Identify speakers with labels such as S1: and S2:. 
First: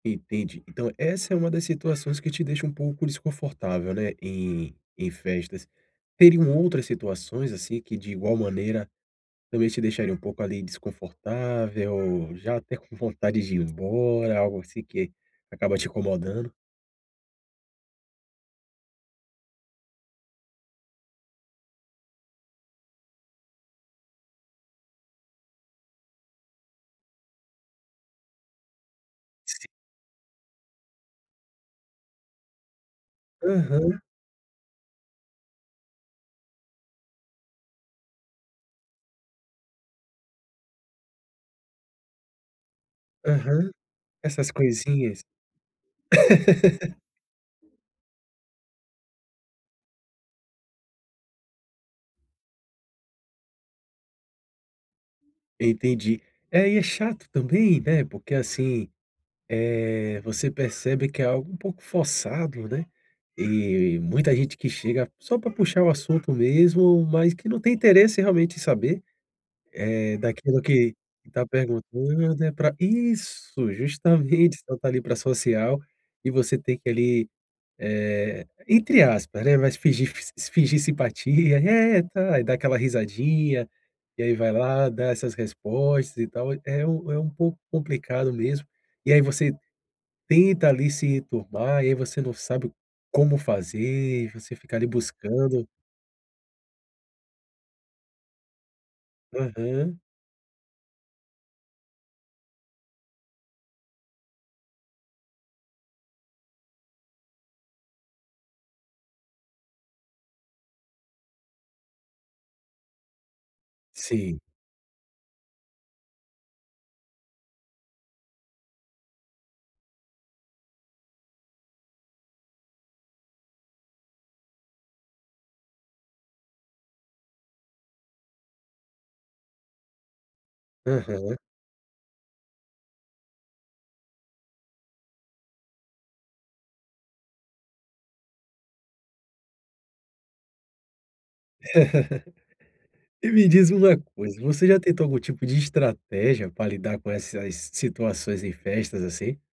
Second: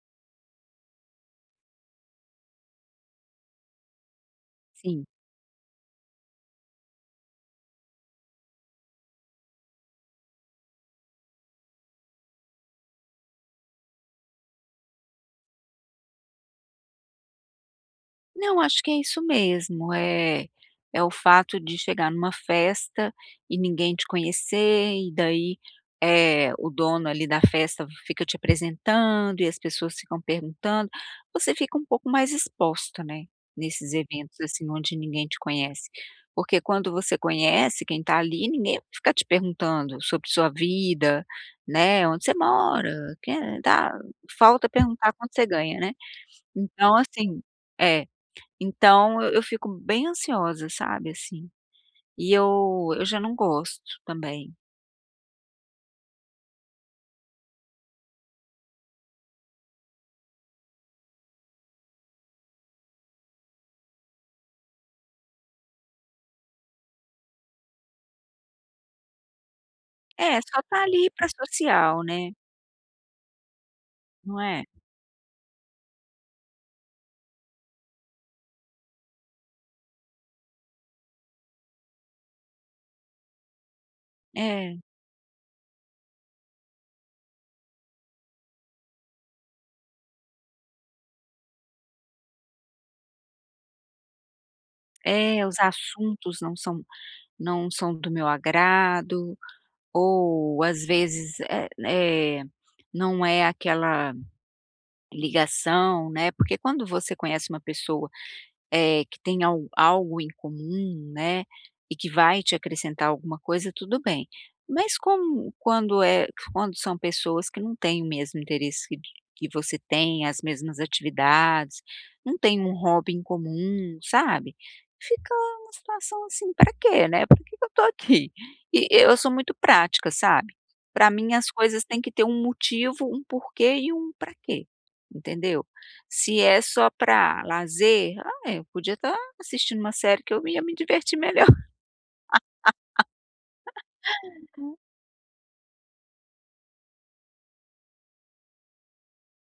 S1: Entendi, então essa é uma das situações que te deixa um pouco desconfortável, né, em
S2: Sim.
S1: em festas. Teriam outras situações, assim, que de igual maneira, também te deixaria um pouco ali desconfortável, já até com vontade de ir embora, algo assim que acaba te incomodando?
S2: Não, acho que é isso mesmo, eh, é o fato de chegar numa festa e ninguém te conhecer e daí, eh, o dono ali da festa fica te apresentando, e as pessoas ficam perguntando. Você fica um pouco mais exposta, né, nesses
S1: Aham.
S2: eventos, assim, onde ninguém te conhece. Porque quando você conhece quem tá ali, ninguém vai ficar te perguntando sobre sua vida, né, onde você mora, quem é,
S1: Aham,
S2: tal.
S1: essas
S2: Falta perguntar
S1: coisinhas.
S2: quanto você ganha, né. Então, assim é então eu fico bem ansiosa, sabe, assim, e eu eu já não gosto também.
S1: Entendi, é e é chato também, né, porque, assim, eh, você percebe que é algo um pouco forçado, né. E muita gente que chega só pra puxar o assunto mesmo, mas que não tem interesse realmente em saber, eh,
S2: É,
S1: daquilo
S2: só tá
S1: que
S2: ali para
S1: tá
S2: social, né?
S1: perguntando, é pra isso,
S2: Não
S1: justamente,
S2: é?
S1: só tá ali para social, e você tem que ali, eh, entre aspas, né, mas fingir se fingir simpatia, eh, tá e da aquela risadinha, e aí vai
S2: É.
S1: lá, dá essas respostas e tal, é um é um pouco complicado mesmo. E aí, você tenta ali se enturmar, e aí você não sabe como fazer, você fica ali
S2: É, os
S1: buscando.
S2: assuntos não são não são do meu agrado,
S1: Aham.
S2: ou as vezes, eh eh, não é aquela ligação, né. Porque quando você conhece uma pessoa, eh, que tem al algo em comum, né, e que vai te acrescentar alguma coisa, tudo bem,
S1: Sim.
S2: mas como quando é quando são pessoas que não têm o mesmo interesse que de que você tem, as mesmas atividades, não têm um hobby em comum, sabe, fica uma situação, assim, pra quê né? Por que que eu tô aqui? E eu sou muito prática, sabe, pra mim
S1: Aham.
S2: as coisas têm que ter um motivo, um porquê e um pra quê, entendeu? Se é só pra lazer, ah, é eu podia tá assistindo uma série que eu ia me divertir melhor.
S1: E me diz uma coisa, você já tentou algum tipo de estratégia pra lidar com essas situações em festas assim?